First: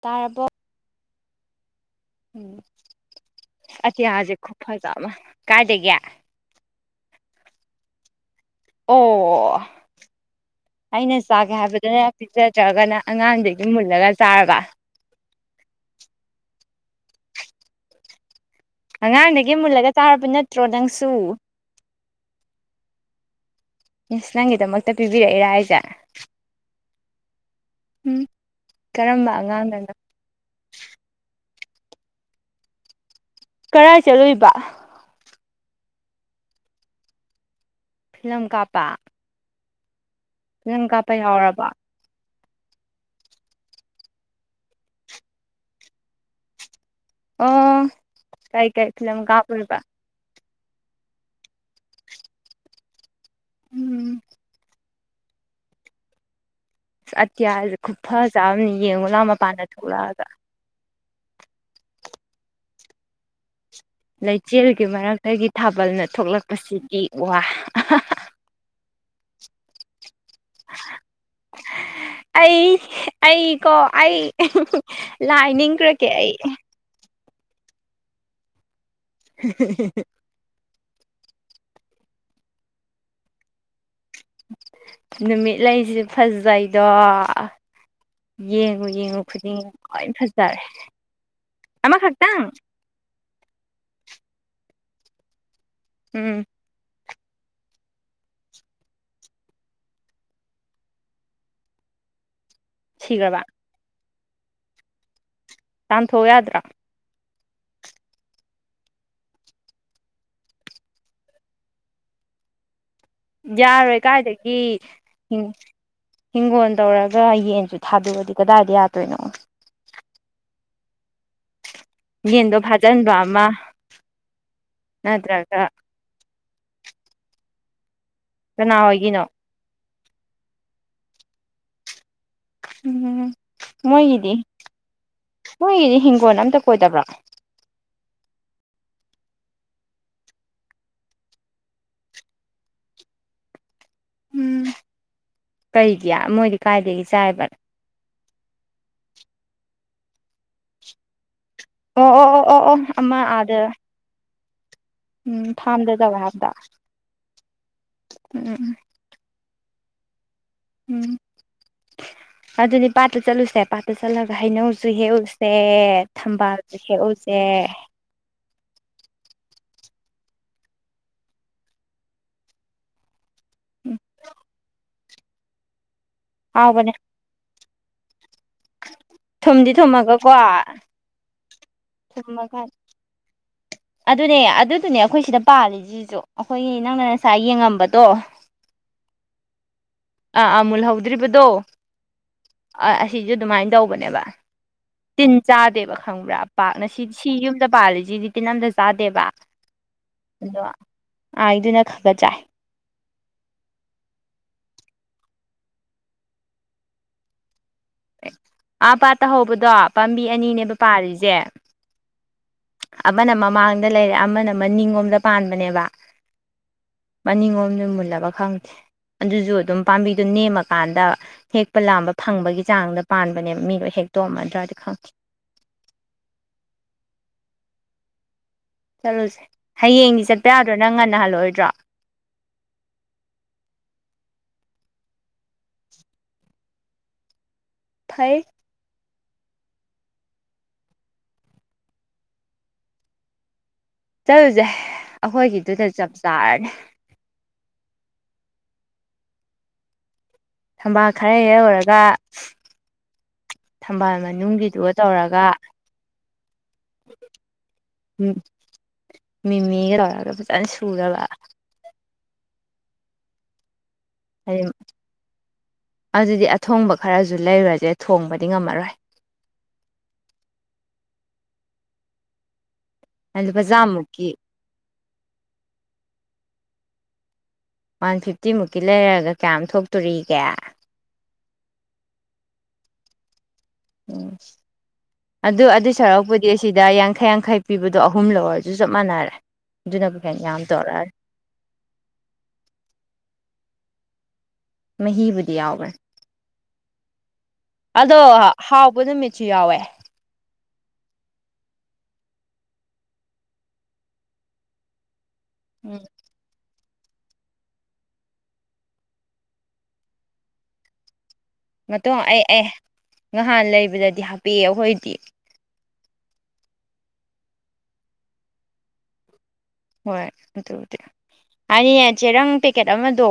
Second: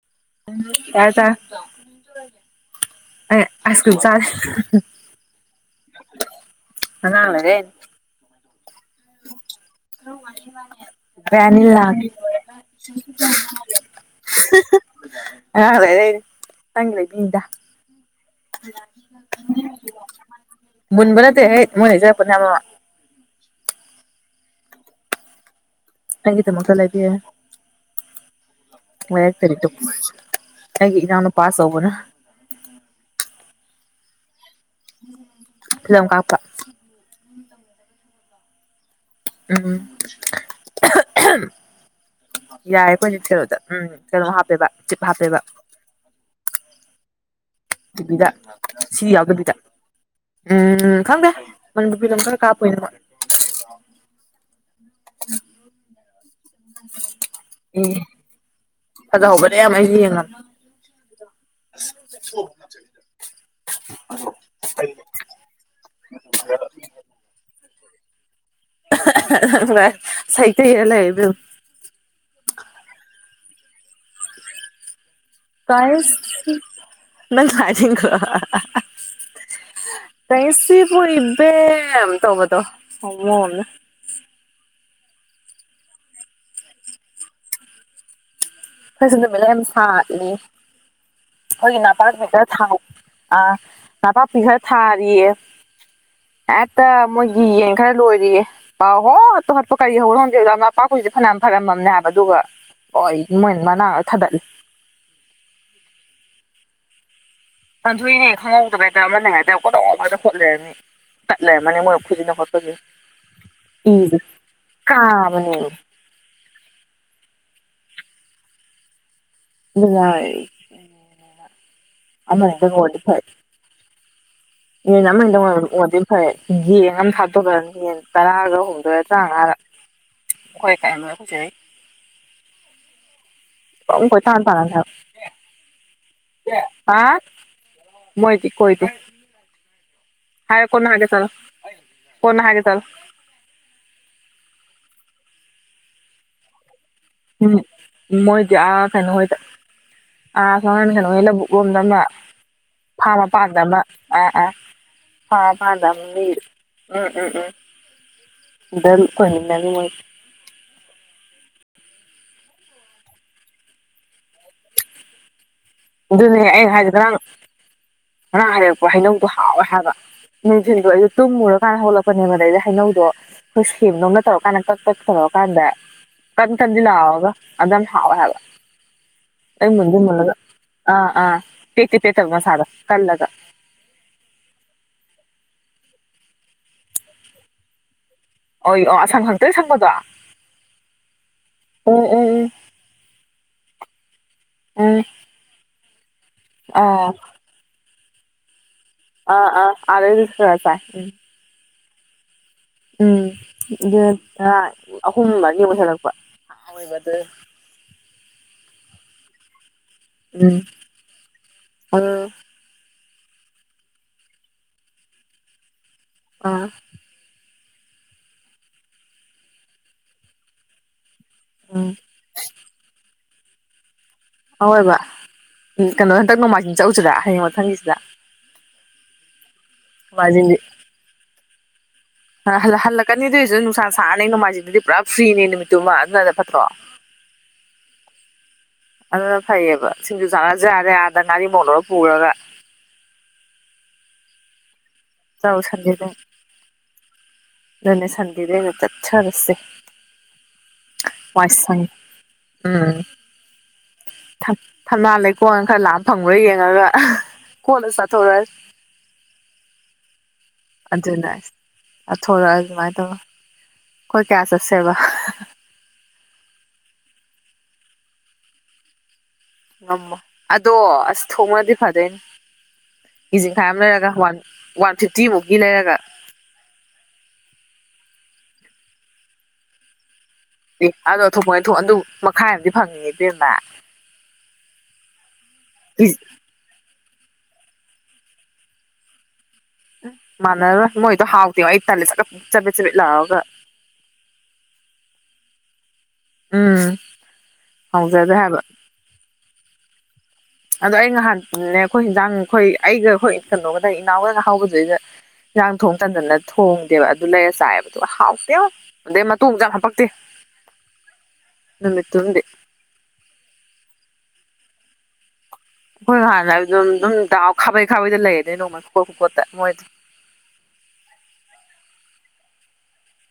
ꯇꯥꯔꯕꯣ꯫ ꯇꯥꯔꯦ ꯇꯥꯔꯦ ꯎꯝ ꯑꯥꯏꯁ ꯀ꯭ꯔꯤꯝ ꯆꯥꯔꯦ ꯑꯇꯤꯌꯥꯖꯦ ꯈꯨꯐꯖ ꯑꯃꯥ ꯀꯥꯏꯗꯒꯦ꯫ ꯑꯉꯥꯡꯅ ꯂꯩꯔꯛꯢꯅꯦ ꯑꯣ꯫ ꯑꯩꯅ ꯑꯩꯈꯣꯏ ꯆꯥꯒꯦ ꯑꯅꯤ ꯂꯥꯛ ꯍꯥꯏꯕꯗꯅ ꯄꯤꯖꯗ꯭ꯔꯒꯅ ꯑꯉꯥꯡꯗꯒꯤ ꯃꯨꯜꯂꯒ ꯆꯥꯔꯕ꯫ ꯑꯉꯥꯡ ꯂꯩꯔꯛꯏꯅꯦ ꯅꯪꯒꯤ ꯂꯩꯕꯤꯅꯤꯗ꯫ ꯑꯉꯥꯡꯗꯒꯤ ꯃꯨꯜꯂꯒ ꯆꯥꯔꯕ ꯅꯠꯇ꯭ꯔꯣ ꯅꯪꯁꯨ ꯃꯨꯟꯕ ꯅꯠꯇꯦꯍꯦ ꯃꯣꯏ ꯂꯩꯖꯔꯛꯄꯅꯦ ꯑꯃ꯫ ꯏꯁ ꯅꯪꯒꯤꯗꯃꯛꯇ ꯄꯤꯕꯤꯔꯛꯏꯔꯥ ꯍꯥꯏꯖꯦ꯫ ꯅꯪꯒꯤꯗꯃꯛꯇ ꯂꯩꯕꯤꯔꯦ ꯎꯝ ꯀꯔꯝꯕ ꯂꯩꯔꯛꯇꯗꯤ ꯇꯣꯛ_ _ ꯑꯉꯥꯡꯅꯅꯣ ꯑꯩꯒꯤ ꯏꯅꯥꯎꯅꯨꯄ ꯑꯆꯧꯕꯅ꯫ ꯀꯔꯥꯏ ꯆꯠꯂꯨꯏꯕ꯫ ꯐꯤꯂꯝ ꯀꯥꯞꯄ꯫ ꯐꯤꯂꯝ ꯀꯥꯞꯄ꯫ ꯎꯝ ꯐꯤꯂꯝ ꯀꯥꯞꯄ ꯌꯥꯎꯔꯕꯣ ꯌꯥꯏ ꯑꯈꯣꯏ ꯀꯩꯅꯣꯗ ꯎꯝ ꯀꯩꯅꯣ ꯍꯥꯞꯄꯦꯕ ꯆꯤꯞ ꯍꯥꯞꯄꯦꯕ꯫ ꯑꯣ ꯇꯤꯕꯤꯗ ꯀꯩ ꯀꯩ ꯁꯤ ꯐꯤꯂꯝ ꯌꯥꯎꯗꯕꯤꯗ ꯀꯥꯞꯄꯨꯏꯕ ꯎꯝ ꯈꯪꯗꯦ ꯃꯅꯤꯄꯨꯔ ꯐꯤꯂꯝ ꯈꯔ ꯀꯥꯄꯨꯏꯅꯤ ꯃꯣꯏ ꯎꯝ [unintelligible] ꯑꯁ ꯑꯇꯤꯌꯥꯖꯦ ꯑꯦ ꯈꯨꯨꯐꯥꯖ ꯑꯃꯅꯤ ꯌꯦꯡꯉꯨ ꯂꯥꯎ ꯐꯖꯍꯧꯕꯅꯦ ꯃꯄꯥꯟꯗ ꯌꯥꯝ ꯑꯩꯁꯨ ꯊꯣꯛꯂꯛꯑꯒ [unintelligible] ꯂꯩꯆꯤꯜꯒꯤ ꯃꯔꯛꯇꯒꯤ ꯊꯥꯕꯜꯅ ꯊꯣꯛꯂꯛꯄꯁꯤꯗꯤ ꯋꯥ ꯑꯍꯥꯍꯥ [unintelligible] ꯋꯥ ꯁꯥꯍꯤꯇ ꯏꯔ ꯂꯩꯌꯨ ꯏꯕꯦꯝ ꯑꯩ ꯑꯩꯀꯣ ꯑꯩ ꯂꯥꯏ ꯅꯤꯡꯒ꯭ꯔꯒꯦ ꯇ꯭ꯋꯥꯏꯁ ꯑꯩ [unintelligible] [unintelligible] ꯀꯩꯁꯤꯕꯨ ꯏꯕꯦꯝ ꯇꯧꯕꯗꯣ ꯍꯣꯃꯣ ꯑꯝꯅ ꯅꯨꯃꯤꯠꯂꯩꯖꯤ ꯐꯖꯩꯗꯣ ꯌꯦꯡꯉꯨ ꯑꯩꯈꯣꯏꯁꯨ ꯌꯦꯡꯉꯨ ꯅꯨꯃꯤꯠ ꯂꯩ ꯈꯨꯗꯤꯡ ꯌꯥꯝ ꯂꯣꯏ ꯁꯥꯠꯂꯤ ꯐꯖꯔꯦ ꯑꯃꯈꯛꯇꯪ ꯑ ꯅꯄꯥꯛꯄꯤ ꯈꯔ ꯊꯥꯔꯤꯌꯦ ꯎꯝ ꯍꯦꯠꯇ ꯃꯣꯏꯒꯤ ꯌꯦꯟ ꯈꯔ ꯂꯣꯏꯔꯤꯌꯦ ꯄꯪꯍꯣꯠꯇ ꯍꯣꯠꯄ ꯀꯔꯤ [unintelligible] ꯅꯄꯥꯛꯄꯤꯁꯦ ꯐꯅꯌꯥꯝ ꯐꯔꯝꯃꯕꯅꯦ ꯍꯥꯏꯕ ꯑꯗꯨꯒ ꯂꯣꯏ ꯁꯤꯈ꯭ꯔꯕ ꯃꯣꯏꯅꯥ ꯃꯅꯥ ꯂꯣꯏ ꯊꯗꯠꯂꯦ ꯇꯥꯟꯊꯣꯛꯎ ꯌꯥꯗ꯭ꯔꯥ ꯇꯥꯟ ꯊꯣꯛꯏꯅꯦ ꯈꯪꯍꯧꯗꯕ ꯍꯦꯛꯇ ꯑꯃꯅ ꯍꯦꯛꯇ [unintelligible] ꯈꯣꯠ ꯂꯩꯔꯝꯅꯤ ꯇꯠ ꯂꯩꯔꯝꯃꯅꯤ ꯃꯣꯏ ꯈꯨꯖꯤꯟꯅ ꯈꯣꯠꯄꯒꯤ ꯌꯥꯔꯣꯏ ꯀꯥꯏꯗꯒꯤ ꯀꯥꯕꯅꯦꯃꯤ ꯍꯤꯡꯒꯣꯜ ꯇꯧꯔꯒ ꯌꯦꯟꯁꯨ ꯊꯥꯗꯣꯛꯑꯗꯤ ꯀꯗꯥꯏꯗꯩ ꯌꯥꯗꯣꯏꯅꯣ ꯅꯨꯉꯥꯏ ꯌꯦꯟꯗꯣ ꯑꯃꯅꯤꯗꯪ ꯑꯣꯏꯔꯗꯤ ꯐꯥꯖꯤꯟꯕ ꯐꯩ ꯑꯃ ꯌꯦꯟ ꯑꯃꯅꯤꯗꯪ ꯅꯠꯇ꯭ꯔꯒ [unintelligible] ꯐꯩ ꯒꯦꯡ ꯑꯃ ꯊꯥꯗꯣꯛꯈ꯭ꯔꯅꯤ ꯌꯦꯟ ꯇꯔꯥꯒ ꯀꯅꯥ ꯍꯨꯝꯗꯣꯏ ꯍꯣꯏꯒꯤꯅꯣ ꯇꯔꯥꯃꯉꯥꯔ [unintelligible] ꯑꯩꯈꯣꯏ ꯆꯦ ꯍꯣꯏ ꯎꯝ ꯄꯨꯡ ꯃꯣꯏꯒꯤꯗꯤ ꯀꯣꯏꯇꯥꯟ ꯇꯥꯟꯅꯅꯤ ꯍꯥꯏꯕ ꯃꯣꯏꯒꯤꯗꯤ ꯍꯤꯡꯒꯣꯜ ꯑꯝꯇ ꯀꯣꯏꯗꯕ꯭ꯔꯣ ꯍꯥ ꯃꯣꯏꯗꯤ ꯀꯣꯏꯗꯦ ꯍꯥꯏꯒꯦ ꯀꯣꯟꯅ ꯍꯥꯏꯒꯦ ꯆꯠꯂꯣ ꯀꯣꯟꯅ ꯍꯥꯏꯒꯦ ꯆꯠꯂꯣ ꯎꯝ ꯀꯩꯒꯤ ꯃꯣꯏꯗꯤ ꯀꯥꯏꯗꯒꯤ ꯎꯝ ꯆꯥꯏꯕꯅꯣ ꯃꯣꯏꯗꯤ ꯑꯥ ꯀꯩꯅꯣꯍꯣꯏꯗ ꯑ [unintelligible] ꯂꯣꯝꯗꯅꯦ ꯑꯣ ꯑꯣ ꯑꯣ ꯑꯣ ꯑꯣ ꯐ꯭ꯔꯥꯝ ꯑꯃ ꯃꯄꯥꯟꯗ ꯑꯥꯗ ꯑꯃ ꯑꯥ ꯑꯥ ꯐ꯭ꯔꯥꯝ ꯎꯝ ꯃꯄꯥꯟꯗ ꯐꯥꯝꯗ ꯑꯃ ꯇꯧꯋꯦ ꯂꯩꯕꯅꯦ ꯍꯥꯏꯕꯗꯣ ꯎꯝ ꯎꯝ ꯎꯝ ꯎꯝ ꯎꯝ [unintelligible] ꯎꯝ ꯑꯗꯨꯗꯤ ꯄꯥꯠꯇ ꯆꯠꯂꯨꯁꯦ ꯄꯥꯠꯇ ꯆꯠꯂꯒ ꯍꯩꯅꯧꯁꯨ ꯍꯦꯛꯎꯁꯦ ꯑꯗꯨꯅꯦ ꯑꯩꯅ ꯊꯝꯕꯥꯜꯁꯨ ꯍꯥꯏꯁꯦ ꯉꯔꯥꯡ ꯍꯦꯛꯎꯁꯦ ꯉꯔꯥꯡ ꯍꯦꯛꯂꯛꯄ ꯍꯩꯅꯧꯗꯣ ꯍꯥꯎꯋꯦ ꯍꯥꯏꯕ ꯅꯤꯡꯅꯨꯡꯗꯣ ꯑꯩꯗꯣ ꯇꯨꯝꯃꯨꯔꯛꯀꯥꯟꯗ ꯍꯧꯒꯠꯂꯛꯄꯅꯦꯕ ꯑꯗꯩꯗꯤ ꯍꯩꯅꯧꯗꯣ [unintelligible] ꯎꯝ ꯇꯧꯔꯀꯥꯟꯗ ꯀꯛ ꯀꯛ ꯇꯧꯔꯛꯀꯥꯟꯗ ꯀꯟ ꯀꯟꯗꯤ ꯍꯥꯎꯕꯅꯦ ꯂꯥꯎꯔꯒ ꯑꯗꯨꯝ ꯍꯥꯥꯎꯋꯦ ꯍꯥꯏꯕ ꯊꯨꯝꯗꯤ ꯊꯨꯝꯃꯒꯀꯣ [unintelligible] ꯑ ꯑ ꯄꯦꯠꯇꯤ ꯄꯦꯠꯇꯝꯃꯦ ꯊꯨꯝꯃꯒ ꯃꯁꯥꯗꯣ ꯀꯜꯂꯒ ꯑꯗꯨꯅꯦ ꯑꯗꯨꯗꯨꯅꯦ ꯑꯩꯈꯣꯏ ꯁꯤꯗ ꯄꯥꯜꯂꯤꯁꯤꯁꯨ ꯑꯩꯈꯣꯏꯒꯤ ꯅꯪꯅ ꯉꯁꯥꯏ ꯌꯦꯡꯉꯝꯕꯗꯣ ꯑꯣ ꯑꯣ ꯑꯁꯪ ꯁꯪꯇꯔꯤ꯭ꯛ ꯁꯪꯕꯗꯣ ꯑꯥꯥ ꯃꯨꯜꯍꯧꯗ꯭ꯔꯤꯕꯗꯣ ꯎꯝ ꯎꯝ ꯎꯝ ꯑꯁꯤꯁꯨ ꯑꯗꯨꯃꯥꯏꯅ ꯇꯧꯕꯅꯦꯕ ꯎꯝ ꯇꯤꯟ ꯆꯥꯗꯦꯕ ꯈꯪꯕ꯭ꯔꯥ ꯄꯥꯛꯅ ꯑꯥ ꯁꯤꯗꯤ ꯁꯤ ꯌꯨꯝꯗ ꯄꯥꯜꯂꯤꯁꯤꯗꯤ ꯇꯤꯟ ꯑꯝꯗ ꯆꯥꯗꯦꯕ ꯑꯥ ꯑꯥ ꯑꯥꯗꯩꯗꯤ ꯈꯔ ꯑꯗꯣ ꯆꯥꯏ ꯑꯩ ꯑꯩꯗꯨꯅ ꯈ ꯈꯥ ꯆꯥꯏ ꯎꯝ ꯑꯗꯨꯗꯨꯅ ꯑꯍꯨꯝ ꯃꯔꯤ ꯃꯨꯛ ꯍꯦꯛꯂꯛꯄ ꯑꯦ ꯑꯥ ꯄꯥꯠꯇ ꯍꯧꯕꯗꯣ ꯄꯥꯝꯕꯤ ꯎꯝ ꯑꯅꯤꯅꯦꯕ ꯄꯥꯟꯂꯤꯁꯦ ꯎꯝ ꯑꯃꯅ ꯃꯃꯥꯡꯗ ꯂꯩꯔꯦ ꯑꯃꯅ ꯃꯅꯤꯡ ꯂꯣꯝꯗ ꯄꯥꯟꯕꯅꯦꯕ ꯑꯥ ꯃꯅꯤꯡ ꯑꯣꯝꯗ ꯃꯨꯜꯂꯕ ꯈꯪꯗꯦ ꯑꯗꯨꯁꯨ ꯑꯗꯨꯝ ꯄꯥꯝꯕꯤꯗꯨꯣ ꯅꯦꯝꯃꯀꯥꯟꯗ ꯍꯦꯛꯄ ꯎꯝ ꯂꯥꯝꯕ ꯐꯪꯕꯒꯤ ꯆꯥꯡꯗ ꯄꯥꯟꯕꯅꯦ ꯃꯤ ꯂꯣꯏ ꯍꯦꯛ ꯑꯣꯏꯕ ꯀꯩꯅꯣ ꯍꯟꯗꯛ ꯅꯣꯡꯃꯥꯏꯖꯤꯡ ꯆꯠꯂꯨꯁꯤꯔ ꯍꯌꯦꯡ ꯃꯥꯊꯪꯒꯤꯁꯤꯗ ꯆꯠꯂꯨꯁꯦ ꯍꯌꯦꯡꯗꯤ ꯆꯠꯄ ꯅꯣꯡꯃꯥꯏꯖꯤꯡꯗꯤ ꯌꯥꯗ꯭ꯔꯣ ꯅꯪ ꯉꯟꯅ ꯍꯜꯂꯛꯑꯣꯏꯗ꯭ꯔꯣ [inaudible] ꯍꯜꯂꯛꯀꯅꯤ ꯑꯗꯨꯏꯁꯨ ꯅꯨꯡꯁꯥ ꯁꯥꯔꯅꯤ ꯅꯣꯡꯃꯥꯏꯖꯤꯡꯗꯨꯗꯤ ꯄꯨꯔꯥ ꯐ꯭ꯔꯤꯅꯦ ꯅꯨꯃꯤꯠꯇꯨꯃ ꯑꯗꯨꯅꯅ ꯐꯠꯇ꯭ꯔꯣ [inaudible] ꯐꯩ ꯑꯗꯨꯅ ꯐꯩꯌꯦꯕ ꯁꯤꯡꯖꯨ ꯆꯥꯅꯖ ꯌꯥꯗꯦ ꯑꯗꯅ ꯉꯥꯔꯤ ꯃꯣꯔꯣꯛ ꯂꯧꯔ ꯄꯨꯔꯒ ꯆꯠꯂꯨꯁꯦ ꯆꯠꯂꯨ ꯑꯩꯈꯣꯏꯒꯤꯗꯨꯗ ꯆꯞ ꯆꯥꯔꯅꯤ ꯑꯗꯨꯅꯤ ꯁꯟꯗꯦꯗꯥ ꯑꯣꯏꯅꯥ ꯆꯠꯊꯔꯁꯦ ꯊꯝꯕꯥꯜ ꯈꯔ [unintelligible] ꯍꯦꯛꯎꯔꯒ ꯎꯝ ꯊꯝꯕꯥꯜ ꯃꯅꯨꯡꯒꯤꯗꯨꯒ ꯊꯝꯅꯥ ꯇꯧꯔꯒ ꯂꯩꯀꯣꯟ ꯈꯔ ꯂꯥꯛ ꯐꯪꯉ꯭ꯔ ꯌꯦꯡꯉꯒ ꯀꯣꯠꯂꯥ ꯆꯥꯊꯣꯔ ꯃꯤꯃꯤꯒꯤ ꯇꯧꯔꯒ ꯐꯖꯅ ꯁꯨꯔꯒ ꯑꯗꯨꯅ ꯊꯣꯔꯛꯑ ꯑꯗꯨꯃꯥꯏꯅ ꯇꯧꯔ ꯑꯩꯈꯣꯏ ꯀꯌꯥ ꯆꯠꯁꯦꯕ ꯑꯗꯨꯗꯤ ꯑꯊꯣꯡꯕ ꯈꯔꯁꯨ ꯂꯩꯔꯨꯔꯁꯦ ꯊꯣꯡꯕꯗꯤ ꯉꯝꯃꯔꯣꯏ ꯉꯝꯃꯣ ꯑꯗꯣ ꯑꯁ ꯊꯣꯡꯉꯗꯤ ꯐꯗꯣꯏꯅꯦ ꯂꯨꯄꯥ ꯀꯤꯖꯤꯡꯈꯥꯏ ꯑꯃ ꯂꯩꯔꯒ ꯆꯥꯝꯃꯨꯛꯀꯤ ꯋꯥꯟ ꯋꯥꯟ ꯐꯤꯐꯇꯤ ꯃꯨꯀꯤ ꯂꯩꯔꯒ ꯋꯥꯟ ꯐꯤꯐꯇꯤ ꯃꯨꯛꯀꯤ ꯂꯩꯔꯒ ꯀꯌꯥꯝ ꯊꯣꯛꯇꯣꯔꯤꯒꯦ ꯑꯗꯣ ꯊꯣꯛꯄ ꯑꯗꯨ ꯃꯈꯥꯏ ꯑꯃꯗꯤ ꯐꯪꯉꯤ ꯏꯕꯦꯝꯃ ꯎꯝ ꯑꯗꯨ ꯑꯗꯨ ꯁꯥꯔꯨꯛꯄꯨꯗꯤ ꯁꯤꯗ ꯌꯥꯡꯈꯩ ꯌꯥꯡꯈꯩ ꯄꯤꯕꯗꯣ ꯑꯍꯨꯝ ꯂꯧꯔꯁꯨ ꯆꯞ ꯃꯥꯟꯅꯔꯦ ꯑꯗꯨꯅꯕꯨ ꯍꯦꯟꯅ ꯌꯥꯝ ꯃꯅꯔꯣꯏ ꯇꯧꯔꯛꯑꯅꯤ ꯃꯣꯏꯗꯣ ꯍꯥꯎꯇꯤꯕ ꯑꯩ ꯇꯜꯂꯦ ꯁ ꯆꯕꯤꯠ ꯆꯕꯤꯠ ꯂꯥꯎꯔꯒ ꯃꯍꯤꯕꯨꯗꯤ ꯌꯥꯎꯕꯅꯦ ꯎꯝ ꯑꯗꯣ ꯍꯥꯎꯖꯗꯦ ꯍꯥꯏꯕ ꯍꯥꯎꯕ ꯅꯨꯃꯤꯠꯁꯨ ꯌꯥꯎꯋꯦ ꯑꯗꯣ ꯑꯩ ꯅꯍꯥꯟꯅꯦ ꯑꯩꯈꯣꯏ ꯍꯟꯖꯥꯡ ꯑꯩꯈꯣꯏ ꯑꯩꯒ ꯑꯩꯈꯣꯏ ꯀꯩꯅꯣꯒꯗ ꯏꯅꯥꯎꯒ ꯉꯥꯏꯍꯧꯕꯗꯨꯗ ꯌꯦꯟꯖꯥꯡ ꯊꯣꯡ ꯎꯝ ꯇꯟꯗꯅ ꯊꯣꯡꯗꯦꯕ ꯑꯗꯨ ꯂꯩꯔ ꯆꯥꯏꯑꯕ ꯑꯗꯨꯒ ꯍꯥꯎꯇꯦꯕꯥ ꯑꯗꯩ ꯃꯇꯣꯡꯁꯨ ꯌꯥꯝ ꯍꯥꯄꯛꯇꯦ [unintelligible] ꯃꯇꯣ ꯑꯩ ꯑꯦ ꯉꯍꯥꯟ ꯂꯩꯕꯗꯗꯤ ꯍꯥꯄꯤꯑꯦ ꯑꯩꯈꯣꯏꯗꯤ ꯑꯩꯈꯣꯏ ꯍꯥꯟꯅ ꯑꯗꯨꯝ ꯑꯗꯨꯝ ꯗꯥꯎ ꯈꯥꯕꯩ ꯈꯥꯕꯩꯗ ꯂꯩꯔꯅꯤ ꯅꯣꯡꯃꯩ ꯈꯨꯀꯣꯠ ꯈꯨꯀꯣꯠꯇ ꯃꯣꯏꯗꯨ ꯍꯣꯏ ꯑꯗꯨꯕꯨꯗꯤ ꯍꯥꯏꯅꯤꯅꯦ ꯆꯦꯔꯪ ꯄꯦꯛꯀꯦꯠ ꯑꯃꯗꯣ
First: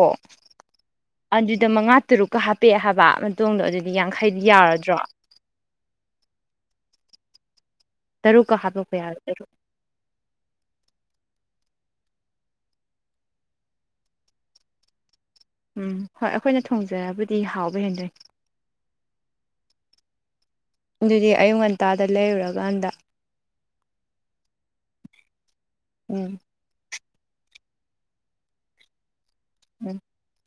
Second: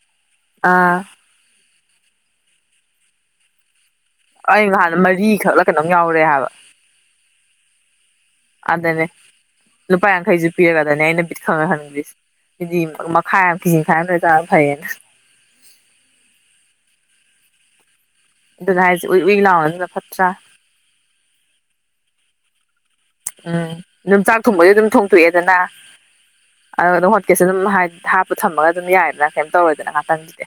ꯑꯥ ꯑꯗꯨꯗ ꯃꯉꯥ ꯇꯔꯨꯛꯀ ꯍꯥꯞꯄꯛꯑꯦ ꯍꯥꯏꯕ ꯃꯇꯨꯡꯗꯣ ꯑꯗꯨ ꯑ ꯌꯥꯡꯈꯩ ꯑꯩ ꯍꯥꯟꯅ ꯃꯔꯤꯈꯛꯂ ꯀꯩꯅꯣꯝ ꯌꯥꯎꯔꯦ ꯍꯥꯏꯕ ꯇꯔꯨꯛꯀ ꯍꯥꯞꯄꯛꯄ ꯑꯗꯅꯦ ꯌꯥꯔꯣꯏ ꯇꯔꯨꯛ ꯂꯨꯄꯥ ꯌꯥꯡꯈꯩꯁꯨ ꯄꯤꯔꯒꯗꯅꯦ ꯑꯩꯅ ꯕꯤꯠ ꯈꯪꯍꯟ ꯍꯟꯒ꯭ꯔꯁꯦ ꯍꯥꯏꯗꯤ ꯃꯈꯥꯏ ꯌꯥꯝ ꯀꯤꯖꯤ ꯃꯈꯥꯏ ꯑꯃ ꯑꯣꯏꯇꯥꯔꯖꯨ ꯐꯩꯌꯦꯅ ꯎꯝ ꯍꯣꯏ ꯑꯩꯈꯣꯏꯅ ꯊꯣꯡꯖꯕꯨꯗꯤ ꯍꯥꯎꯕ ꯍꯦꯟꯗꯣꯏ ꯑꯗꯨ ꯍꯥꯏꯁꯦ ꯎꯏ ꯎꯏ ꯂꯥꯎꯅ ꯑꯗꯨꯅ ꯐꯠꯇ꯭ꯔꯥ ꯑꯗꯨꯗꯤ ꯑꯌꯨꯛ ꯉꯟꯇꯥꯗ ꯂꯩꯔꯨꯔꯀꯥꯟꯗ ꯎꯝ ꯌꯨꯝꯆꯥꯛ ꯊꯣꯡꯕꯗꯤ ꯑꯗꯨꯝ ꯊꯣꯡꯇꯣꯛꯑꯦꯗꯅ ꯎꯝ ꯑ ꯑꯗꯨꯝ ꯍꯣꯠꯀꯦꯁꯦ ꯑꯗꯨꯝ ꯍꯥꯞꯄ ꯊꯝꯃꯒ ꯑꯗꯨꯝ ꯌꯥꯏꯗꯅ ꯀꯩꯝ ꯇꯧꯔꯣꯏꯗꯅ ꯎꯝ ꯉꯍꯥꯛꯇꯪꯁꯤꯗꯤ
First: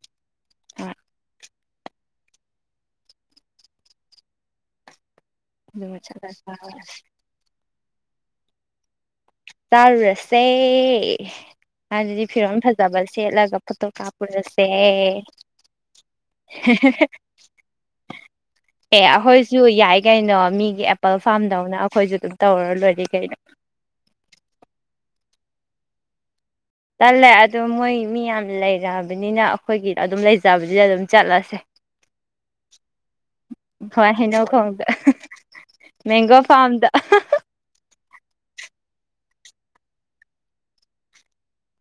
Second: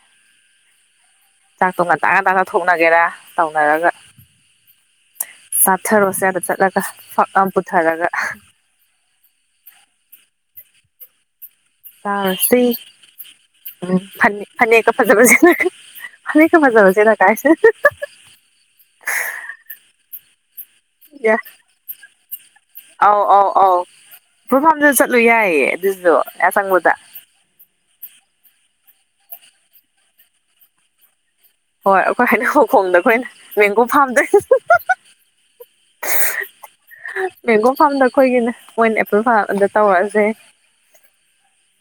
ꯍꯣꯏ ꯆꯥꯛꯇ‌ꯣ ꯉꯥꯟꯇꯥ ꯉꯥꯟꯇꯥ ꯊꯣꯛꯅꯒꯦꯔꯥ ꯇꯧꯅꯔꯒ ꯑꯗꯨꯒ ꯆꯥꯊꯔꯣꯁꯦ ꯑꯗ ꯆꯥꯔꯨꯔꯁꯤ ꯆꯠꯂꯒ ꯐꯛ ꯄꯨꯊꯔꯒ ꯆꯥꯔꯨꯔꯁꯦ ꯑꯗꯨꯗꯤ ꯐꯤꯔꯣꯟ ꯆꯥꯔꯨꯁꯤ ꯐꯖꯕ ꯁꯦꯠꯂꯒ ꯐꯣꯇꯣ ꯎꯝ ꯐꯅꯦꯛ ꯀꯥꯞꯄꯨꯔꯁꯦ ꯐꯅꯦꯛꯀ ꯐꯖꯕ ꯁꯦꯠꯂꯒ ꯐꯅꯦꯛꯀ ꯐꯖꯕ ꯁꯦꯠꯂ ꯀꯥꯏꯁꯦ ꯑꯦ ꯑꯩꯈꯣꯏꯁꯨ ꯌꯥꯏ ꯀꯩꯅꯣ ꯃꯤꯒꯤ ꯑꯦꯄꯜ ꯐꯥꯔꯝꯗꯧꯅ ꯑꯩꯈꯣꯏꯁꯨ ꯑꯗꯨꯝ ꯇꯧꯔ ꯂꯣꯏꯔ ꯀꯩꯅꯣ ꯑꯣ ꯑꯥꯎ ꯄꯣꯐꯥꯝꯗꯁꯨ ꯆꯠꯂꯨ ꯌꯥꯏꯌꯦ ꯑꯗꯨꯁꯨ ꯌꯥꯆꯪꯕꯗ ꯆꯠꯂꯦ ꯑꯗꯣ ꯃꯣꯏ ꯃꯤ ꯌꯥꯝ ꯂꯩꯅꯕꯅꯤꯅ ꯑꯩꯈꯣꯏꯒꯤ ꯑꯗꯨꯝ ꯂꯩꯖꯕꯗꯨꯗ ꯑꯗꯨꯝ ꯆꯠꯂꯁꯦ ꯍꯣꯏ ꯑꯩꯈꯣꯏ ꯍꯩꯅꯦ ꯃꯈꯣꯡꯗ ꯑꯩꯈꯣꯏꯅ ꯃꯦꯡꯒꯣ ꯍꯣꯏ ꯐꯥꯝꯗ ꯍꯩꯅꯧꯈꯣꯡꯗ [unintelligible] ꯃꯦꯡꯒꯣ ꯐꯥꯝꯗ [unintelligible] ꯃꯦꯡꯒꯣ ꯐꯥꯔꯝꯗ ꯑꯩꯈꯣꯏꯒꯤꯅ ꯃꯣꯏꯅ ꯑꯦꯄꯜ ꯐꯥꯔꯝꯗ ꯇꯧꯔꯛꯑꯁꯦ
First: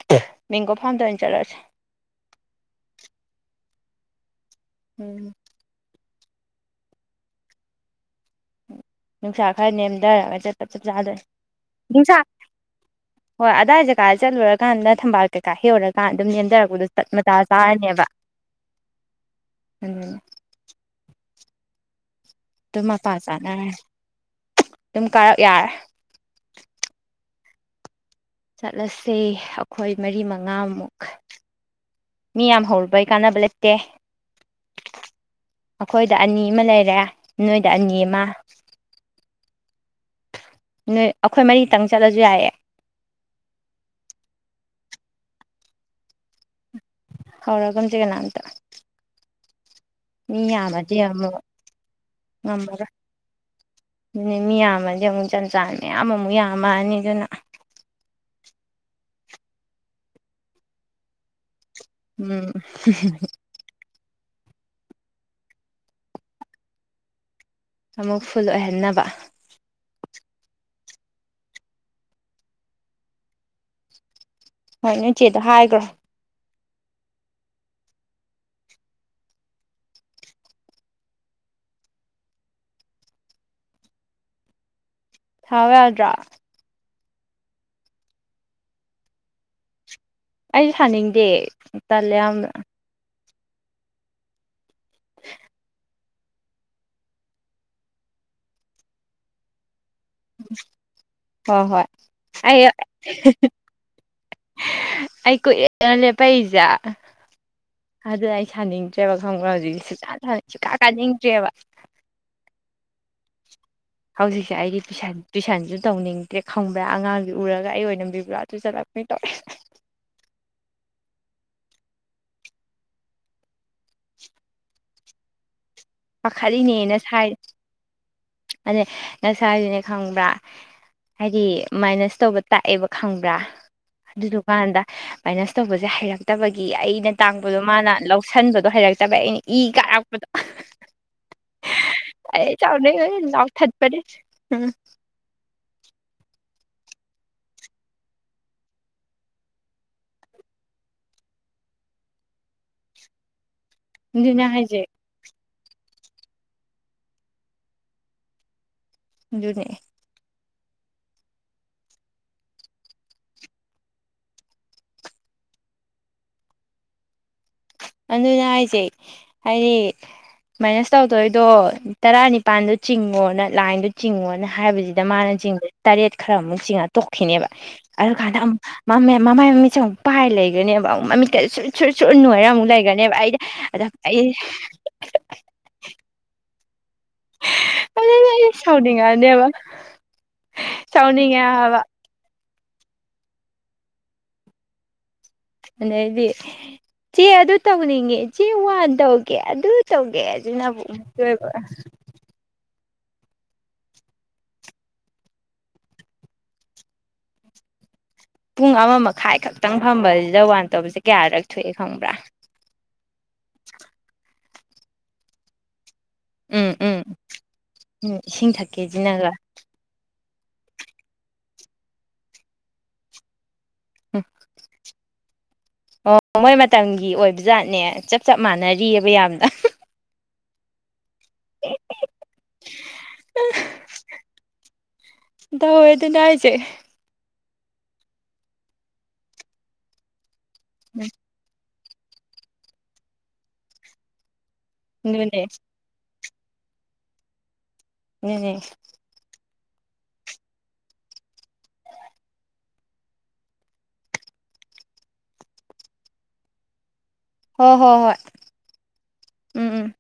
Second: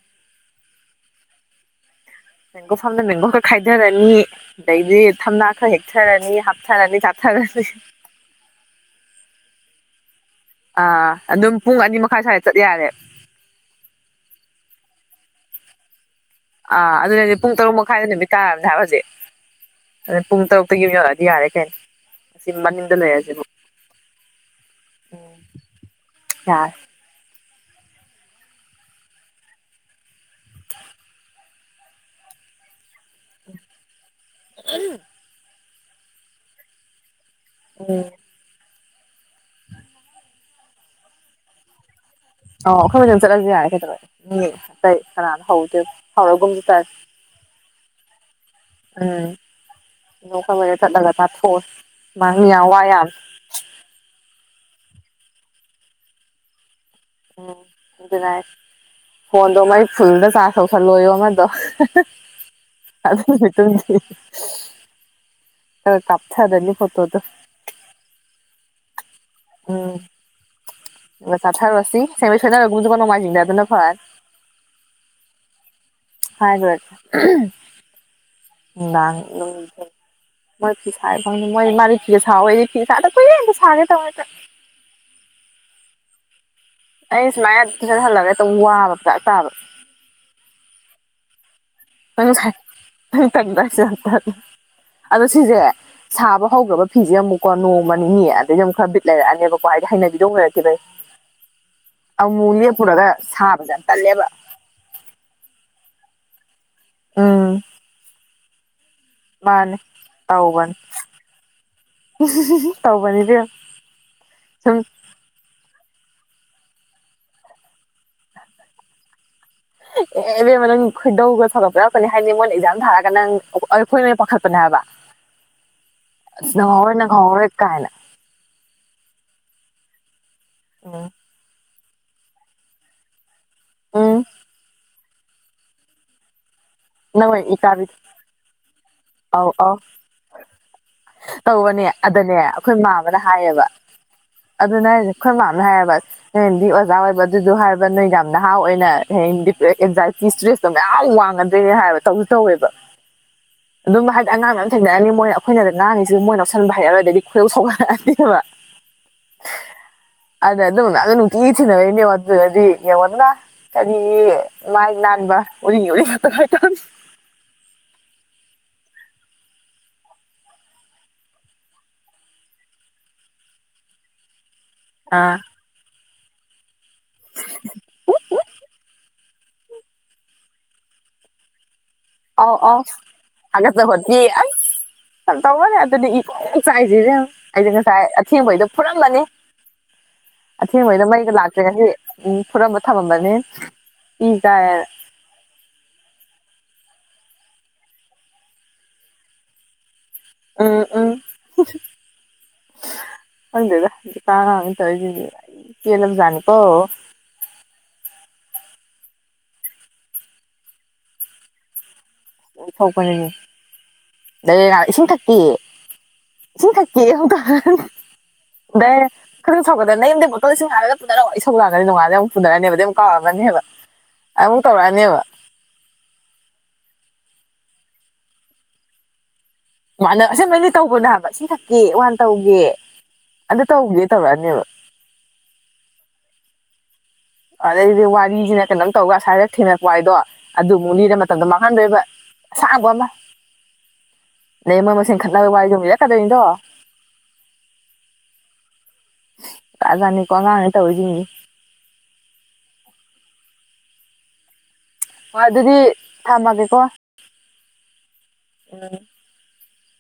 [unintelligible] ꯃ‌ꯦꯡꯒ‌ꯣ ꯐꯥꯝꯗ ꯑ‌ꯣꯏꯅ ꯆꯠꯂꯁꯦ ꯃꯦꯡꯒꯣ ꯐꯝꯗ ꯃꯦꯡꯒꯣ ꯈꯥꯏꯊꯔꯅꯤ ꯑꯗꯩꯗꯤ ꯎꯝ ꯊꯝꯅꯥ ꯈꯔ ꯍꯦꯛꯇ ꯊꯔꯅꯤ ꯍꯥꯞꯊꯔꯅꯤ ꯆꯥꯊꯔꯅꯤ ꯅꯨꯡꯁꯥ ꯈꯔ ꯅꯦꯝꯗꯔꯒ ꯆꯠꯄ ꯆꯞ ꯑꯥ ꯆꯥ‌ꯗ‌ꯣꯏ ꯑꯗꯨꯝ ꯄꯨꯡ ꯑꯅꯤ ꯅꯨꯡꯁꯥ ꯃꯈꯥꯏ ꯁ꯭ꯋꯥꯏꯗ ꯆꯠ ꯌꯥꯔꯦ ꯍꯣꯏ ꯑꯗꯥꯏ ꯖꯥꯒ ꯆꯠꯂꯨꯔꯀꯥꯟꯗ ꯊꯝꯕꯥꯜ ꯀꯩꯀꯥ ꯍꯩꯔꯀꯥꯟ ꯑꯗꯨꯝ ꯅꯦꯝꯗꯔꯛꯄꯗꯣ ꯑꯥ ꯇꯞꯅ ꯑꯗꯨꯅꯗꯤ ꯇꯥꯔ ꯄꯨꯡ ꯇꯥꯔꯅꯦꯕ ꯑꯗꯨꯗ ꯄꯨꯡ ꯇꯔꯨꯛꯇꯒꯤ ꯌꯨꯝ ꯌꯧꯔꯛꯑꯗꯤ ꯌꯥꯔꯦ ꯀꯩꯅꯣ ꯑꯁꯤ ꯑꯗꯨꯝ ꯃꯅꯤꯡꯗ ꯃꯄꯥ ꯂꯩꯔꯁꯤꯕꯨ ꯆꯥꯅꯔꯦ ꯑꯗꯨꯝ ꯀꯔꯛ ꯌꯥꯔꯦ ꯌꯥ ꯆꯠꯂꯁꯦ ꯑꯩꯈꯣꯏ ꯃꯔꯤ ꯃꯉꯥꯃꯨꯛ ꯃꯤ ꯌꯥꯝ ꯍꯧꯔꯨꯕꯩ ꯀꯥꯟꯅꯕ ꯂꯩꯇꯦ ꯑꯩꯈꯣꯏꯗ ꯑꯅꯤ ꯑꯃ ꯂꯩꯔꯦ ꯅꯣꯏꯗ ꯑꯅꯤ ꯎꯝ ꯑꯃ ꯅꯣꯏ ꯑꯩꯈꯣꯏ ꯃꯔꯤꯇꯪ ꯆꯠꯂꯁꯨ ꯌꯥꯏꯌꯦ ꯑꯣ ꯑꯩꯈꯣꯏ ꯑꯗꯨꯝ ꯆꯠꯂꯁꯨ ꯌꯥꯔꯦ ꯀꯩꯗꯧꯔꯦ ꯃꯤ ꯑꯇꯩ ꯀꯅꯥꯅꯣ ꯍꯧꯗ‌ꯣꯏ ꯍꯧꯔꯒꯨꯝꯁꯤ ꯆꯦ ꯍꯧꯔꯒꯨꯝꯁꯤ ꯀꯅꯥꯝꯇ ꯎꯝ ꯃꯤ ꯑꯩꯈ‌ꯣꯏ ꯃꯔꯤꯗ ꯌꯥꯝꯃꯗꯤ ꯆꯠꯂꯒ ꯑꯃꯨꯛ ꯆꯥꯊꯣꯛꯑꯁꯤ ꯃꯥ ꯃꯤ ꯌꯥꯝ ꯋꯥ ꯉꯝꯃꯔꯣꯏ ꯌꯥꯝ ꯑꯗꯨꯅꯦ ꯃꯤ ꯌꯥꯝꯃꯗꯤ ꯑꯃꯨꯛ ꯖꯟ ꯖꯥꯟ ꯃꯌꯥꯝ ꯑꯃꯨꯛ ꯌꯥꯝꯃꯅꯤ ꯑꯗꯨꯅ ꯎꯝ ꯒꯨꯠ ꯅꯥꯏꯠ ꯐꯣꯟꯗꯣ ꯃꯩ ꯐꯨꯜꯗ ꯆꯥꯔꯖ ꯇꯧꯁꯜꯂꯣꯌꯨ ꯑꯃꯗꯣ ꯎꯝ [unintelligible] ꯇ [unintelligible] ꯈꯔ ꯀꯥꯞꯊꯗ‌ꯣꯏꯅꯤ ꯐꯇꯣꯗꯨ ꯑꯃꯨꯛ ꯐꯨꯜ ꯑꯣꯏꯍꯟꯅꯕ ꯎꯝ ꯆꯥꯊꯥ ꯔꯁꯤ ꯁꯒꯨꯝ ꯇꯖꯒꯅ [unintelligible] ꯅ‌ꯣꯡꯃꯥꯏꯖꯤꯡꯗ ꯑꯗꯨꯅ ꯐꯔꯥꯅꯤ ꯍꯣꯏ ꯅꯣꯢꯆꯦꯗ ꯍꯥꯏꯈ꯭ꯔꯣ ꯍꯥꯏꯒ꯭ꯔꯒꯦ [unintelligible] ꯃꯣꯏ ꯐꯤ ꯁꯥꯥꯏ ꯐꯪꯅꯤ ꯃꯣꯏ ꯃꯥꯗꯤ ꯐꯤꯒ ꯁꯥꯎꯋꯦ ꯑꯩꯗꯤ ꯐꯤꯒ ꯁꯥꯗ ꯀꯨꯢꯔꯦ ꯑꯝꯇ ꯁꯥꯒꯦ ꯇꯧꯅꯤ [unintelligible] ꯊꯥꯎ ꯌꯥꯗ꯭ꯔꯣ ꯑꯩ ꯁꯨꯃꯥꯏꯅ ꯇꯨꯁꯟ ꯍꯜꯂꯒ ꯍꯦꯇ ꯋꯥꯕ ꯄꯗ꯭ꯔꯥꯛ ꯇꯥꯕ ꯑꯩꯖꯨ ꯁꯥꯅꯤꯡꯗꯦ ꯇꯜꯂꯦ ꯅꯪ ꯌꯥꯝꯅ ꯉꯁꯥꯏ ꯅꯪ [unintelligible] ꯑꯗꯣ ꯁꯤꯁꯦ ꯁꯥꯕ ꯍꯧꯈ꯭ꯔꯕ ꯐꯤꯁꯦ ꯑꯃꯨꯛꯀꯣ ꯅꯣꯡꯃ ꯅꯤꯅꯤ ꯑꯗꯨꯗꯩꯗꯤ ꯑꯃꯨꯛ ꯈꯔ ꯕꯤꯠ ꯂꯩꯔꯛꯑꯅꯦꯕꯀꯣ ꯍꯥꯏꯗꯤ ꯍꯩꯅꯕꯤ ꯍꯣꯏ ꯍꯣꯏ [unintelligible] ꯑꯃꯨꯛ ꯑꯩ ꯂꯦꯛꯞꯄꯨꯔꯒ ꯁꯥꯕꯁꯦ ꯌꯥꯝ ꯇꯜꯂꯦꯕ ꯑꯩ ꯀꯨꯑꯅ ꯂꯦꯞꯄꯛꯏꯁꯦ ꯎꯝ ꯑꯗꯨꯅ ꯑꯩ ꯁꯥꯅꯤꯡꯗ꯭ꯔꯦꯕ ꯈꯪꯕ꯭ꯔ ꯃꯥꯅꯦ ꯍꯧꯖꯤꯛ ꯁꯨꯛꯀꯥ ꯁꯨꯀꯥ ꯀꯥꯅꯤꯡꯗ꯭ꯔꯦꯕ ꯇꯥꯎꯕꯅꯤꯗꯦ ꯏꯕꯦꯝꯃ ꯍꯧꯖꯤꯛꯁꯦ ꯁꯨꯝ ꯑꯩꯗꯤ ꯇꯨꯢꯁꯟ ꯇꯨꯏꯁꯟꯁꯨ ꯇꯧꯅꯤꯡꯗ꯭ꯔꯦ ꯈꯪꯕ꯭ꯔꯥ ꯑꯉꯥꯡꯗꯣ ꯎꯔꯒ ꯑꯩ ꯑꯣꯏꯅ ꯕꯤꯕꯨꯂ ꯆꯨꯁꯜꯂꯛꯄꯤ ꯇꯧꯋꯦ ꯑꯦꯕꯦꯝꯃ ꯅꯪ ꯈꯣꯏꯗꯧꯒ ꯁꯧꯒꯠꯄ ꯌꯥꯔꯛꯀꯅꯤ ꯍꯥꯏꯅꯤ ꯃꯣꯏꯅ ꯑꯦꯛꯖꯥꯝ ꯊꯥꯔꯒ ꯅꯪ ꯑꯩꯈꯣꯏ ꯃ ꯄꯥꯈꯠꯄꯅꯦ ꯍꯥꯏꯕ ꯅꯪꯍꯧꯔꯔꯣꯏ ꯅꯪꯍꯧꯔꯔꯣꯏ ꯀꯥꯏꯅ ꯑꯗ ꯉꯁꯥꯏꯗꯨꯅꯦ ꯈꯪꯕ꯭ꯔꯥ ꯎꯝ ꯍꯥꯏꯗꯤ ꯃꯥꯏꯅꯁ ꯇꯧꯕ ꯇꯥꯛꯑꯦꯕ ꯈꯪꯕ꯭ꯔꯥ ꯎꯝ ꯑꯗꯨꯗꯨꯀꯥꯟꯗ ꯃꯥꯏꯅꯁ ꯇꯧꯕꯁꯦ ꯍꯩꯔꯛꯇꯕꯒꯤ ꯑꯩꯅ ꯅꯪ ꯑꯣꯏꯅ ꯇꯥꯡꯕꯗꯣ ꯏꯀꯥꯕꯤ ꯃꯥꯅ ꯂꯧꯁꯟꯕꯗꯣ ꯍꯩꯔ ꯇꯕ ꯑꯩꯅ ꯑꯧ ꯏ ꯑꯧ ꯀꯥꯔꯛꯄꯗꯣ ꯇꯧꯕꯅꯦ ꯑꯗꯨꯗꯅꯦ ꯑꯩ ꯑꯩꯈꯣꯏ ꯏ ꯃꯥ ꯆꯥꯎꯅꯤꯡꯉꯦ ꯑꯃꯅ ꯍꯥꯏꯌꯦꯕ ꯂꯥꯎꯊꯠꯄꯅꯦ ꯎꯝ ꯑꯗꯨ [unintelligible] ꯑꯩꯈꯣꯏ ꯃꯥꯝꯅ ꯍꯥꯏꯕ ꯅꯣꯏꯅꯗꯤ ꯑꯣꯖꯥ ꯑꯣꯏꯕ ꯑꯗꯨꯣ ꯍꯥꯏꯕ ꯅꯣꯏ ꯌꯥꯝ ꯅꯍꯥ ꯑꯣꯏꯅꯗꯤ ꯍꯌꯦꯡ ꯗꯤꯄ꯭ꯔꯦ ꯑꯦꯟꯖꯥꯏꯇꯤ ꯏꯁꯇ꯭ꯔꯦꯁ ꯃꯌꯥꯝ ꯋꯥꯡꯉꯗꯣꯏꯅꯤ ꯍꯥꯏꯕ ꯇꯧꯁꯨ ꯇꯧꯋꯦꯕ ꯑꯗꯨꯝ ꯍꯥꯏꯗꯤ ꯑꯗꯨꯅ ꯑꯉꯥꯡ ꯃꯌꯥꯝ ꯍꯥꯏꯁꯦ ꯊꯦꯡꯅꯑꯅꯤ ꯃꯣꯏ ꯑꯩꯈꯣꯏꯅꯗ ꯉꯥꯡꯉꯤꯁꯤ ꯃꯣꯏ ꯂꯧꯁꯟꯕ ꯍꯩꯔꯔꯣ ꯑꯗꯨꯗꯩꯗꯤ ꯈꯣꯏꯔꯧ ꯁꯧꯒꯠꯂꯛ ꯑꯅꯤꯕ ꯗꯨꯅꯦ ꯑꯩ ꯑꯗ ꯑꯗꯨꯅꯗꯣ ꯅꯨꯡꯇꯤꯒꯤ ꯊꯦꯅꯩꯅꯤ ꯌꯦꯡꯉꯣ ꯑꯗꯨꯗꯨꯅꯗꯤ ꯌꯦꯉꯣꯗꯅ ꯀꯔꯤ ꯃꯥꯏ ꯅꯥꯟꯕ ꯎꯔꯤꯡꯒꯤ ꯎꯔꯤꯡ ꯉꯥꯛꯇ ꯉꯥꯏꯇꯣꯛꯑꯅꯤ ꯑꯗꯨꯅ ꯍꯥꯏꯁꯦ ꯑꯩ ꯃꯥꯏꯅꯁ ꯇꯧꯗꯣꯏꯗꯣ ꯇꯔꯥꯅꯤꯄꯥꯜꯗꯣ ꯆꯤꯡꯉꯣꯅ ꯂꯥꯏꯟꯗꯣ ꯆꯤꯡꯉꯣꯅ ꯍꯥꯏꯕꯁꯤ ꯗ ꯃꯅ ꯑꯥ ꯆꯤꯡꯗꯣꯢꯁꯦ ꯇꯔꯦꯠ ꯈꯔꯃꯨꯛ ꯆꯤꯡꯉ ꯇꯣꯛꯈꯤꯅꯦꯕ ꯑꯗꯨ ꯀꯥꯟꯗ ꯑꯃꯨꯛ ꯃ ꯃꯦ ꯃꯃꯥꯏ ꯃꯃꯤꯠꯁꯦ ꯑꯃꯨꯛ ꯄꯥꯏꯔ ꯂꯩꯒ꯭ꯔꯅꯤꯕ ꯑꯃꯨꯛ ꯃꯃꯤꯠꯇ ꯀꯁꯦ ꯁꯨꯠ ꯁꯨꯠ ꯁꯨꯠ ꯅꯣꯏꯔ ꯑꯧ ꯑꯃꯨꯛ ꯑꯧ ꯂꯩꯒ꯭ꯔꯅꯤꯕ ꯑꯩꯗꯤ ꯑ ꯑꯩ ꯍꯥꯝ ꯇꯧꯕꯅꯦ ꯑꯗꯨꯗꯤ ꯑꯤ ꯄ꯭ꯔꯣꯛ ꯄ꯭ꯔꯣꯛ ꯆꯥꯛꯏꯁꯦ ꯏꯕꯦꯝꯃ ꯑꯩꯖꯨ ꯉꯁꯥꯏ ꯑꯊꯦꯡꯕꯩꯗꯣ ꯐꯨꯔꯝꯃꯅꯤ ꯁꯥꯎꯅꯤꯡꯉꯛꯑꯅꯦꯕ ꯑꯊꯦꯡꯕꯩꯗꯣ ꯃꯩꯗ ꯁꯥꯎꯅꯤꯡꯉꯦ ꯍꯥꯏꯕ ꯂꯥꯛꯇ꯭ꯔꯤꯉꯁꯤ ꯎꯝ ꯐꯨꯔꯝꯕ ꯊꯝꯃꯝꯕꯅꯤ ꯏ ꯀꯥꯏꯌꯦꯅ ꯑꯗꯩꯗꯤ ꯆꯦ ꯑꯗꯨ ꯇꯧꯅꯤꯡꯉꯦ ꯆꯦ ꯋꯥꯟ ꯇꯧꯒꯦ ꯑꯗꯨ ꯇꯧꯒꯦ ꯑꯗꯨ ꯅꯕꯨ ꯎꯝ ꯎꯝ ꯑꯝꯇꯣꯏꯕ ꯈꯪꯗꯦꯗ ꯍꯧꯖꯤꯀꯥꯟ ꯑꯉꯥꯡꯅꯦꯅ ꯇꯧꯔꯤꯁꯤꯁꯦ ꯄꯦꯜꯂꯕ ꯖꯥꯠꯅꯤꯀꯣ ꯄꯨꯡ ꯑꯃ ꯃꯈꯥꯏ ꯈꯛꯇꯪ ꯐꯕꯁꯤꯗ ꯋꯥꯟ ꯇꯧꯕꯁꯦ ꯀꯌꯥꯔꯛ ꯊꯣꯛꯏ ꯈꯪꯕ꯭ꯔꯥ ꯊꯣꯛꯄꯅꯤꯅꯦ ꯑꯗꯩ ꯉ ꯏꯁꯤꯡ ꯊꯛꯀꯦ ꯏꯁꯤ ꯎꯝ ꯎꯝ ꯊꯛꯀꯦ ꯍꯧꯀ ꯎꯝ ꯏꯁꯤꯡ ꯗꯩ ꯊꯛꯀꯦꯁꯤꯅꯒ ꯈꯣꯗꯧ ꯁꯧꯒꯗ ꯅꯌꯨꯝꯗꯩ ꯕꯣꯇꯜ ꯏꯁꯤꯡ ꯍꯥꯏꯔꯒ ꯄꯨꯅꯔꯛꯑꯣ ꯏꯁꯧ ꯂꯥꯛꯅꯤ ꯅꯣꯡꯉꯥꯜꯂꯒ ꯑꯃꯨ ꯄꯨꯅꯔꯛꯑꯅꯦꯕ ꯑꯗꯨꯗꯩ ꯑꯃꯨꯛ ꯀꯥꯎꯔꯥꯝꯃꯅꯤꯕ ꯑꯃꯨꯛ ꯇꯧꯔꯛꯑꯅꯦꯕ ꯑꯣ ꯃꯣꯏ ꯃꯇꯝꯒꯤ ꯑꯣꯏꯕ ꯖꯥꯠꯅꯦ ꯆꯞ ꯆꯞ ꯃꯥꯟꯅꯔꯤꯌꯦꯕ ꯌꯥꯝꯅ ꯃꯥꯅ ꯑꯁꯦꯡꯕꯩꯗꯤ ꯇꯧꯕꯅꯦ ꯍꯥꯏꯕ ꯏꯁꯤꯡ ꯊꯛꯀꯦ ꯋꯥꯟ ꯇꯧꯒꯦ ꯑꯗ ꯇꯧꯒꯦ ꯇꯧꯔꯛꯑꯅꯦꯕ ꯗꯧꯋꯦ ꯑꯗꯨꯅꯦ ꯍꯥꯏꯖꯦ ꯑꯗꯩꯗꯨꯗꯤ ꯋꯥꯔꯤꯖꯤꯅ ꯀꯩꯅꯣꯝ ꯇꯧꯕꯒ ꯑꯁꯥꯏꯗ ꯊꯦꯡꯅꯔꯛꯄ ꯋꯥꯔꯤꯗꯣ ꯑꯗꯨ ꯑꯃꯨꯛ ꯂꯤꯔ ꯃꯇꯝꯗꯣ ꯃꯥꯡ ꯍꯟꯗꯣꯏꯕ ꯑꯁꯥꯡꯕ ꯑꯃ ꯑꯗꯩ ꯃꯣꯏ ꯃꯁꯦꯟ ꯑꯗꯨꯅꯦ ꯈꯠꯅꯕ ꯋꯥꯔꯤꯗꯨ ꯑꯃꯨꯛ ꯂꯤꯔꯛ ꯀꯗꯣꯏꯗꯣ ꯅꯤꯅꯦ ꯖꯠ ꯖꯠꯅꯤꯀꯣ ꯑꯉꯥꯡꯅꯦ ꯇꯧꯔꯤꯖꯤꯡꯖꯦ ꯍꯣꯏ ꯑꯗꯨꯗꯤ ꯊꯝꯃꯒꯦꯀꯣ ꯍꯣ ꯍꯣ ꯍꯣꯏ ꯎꯝ ꯎꯝ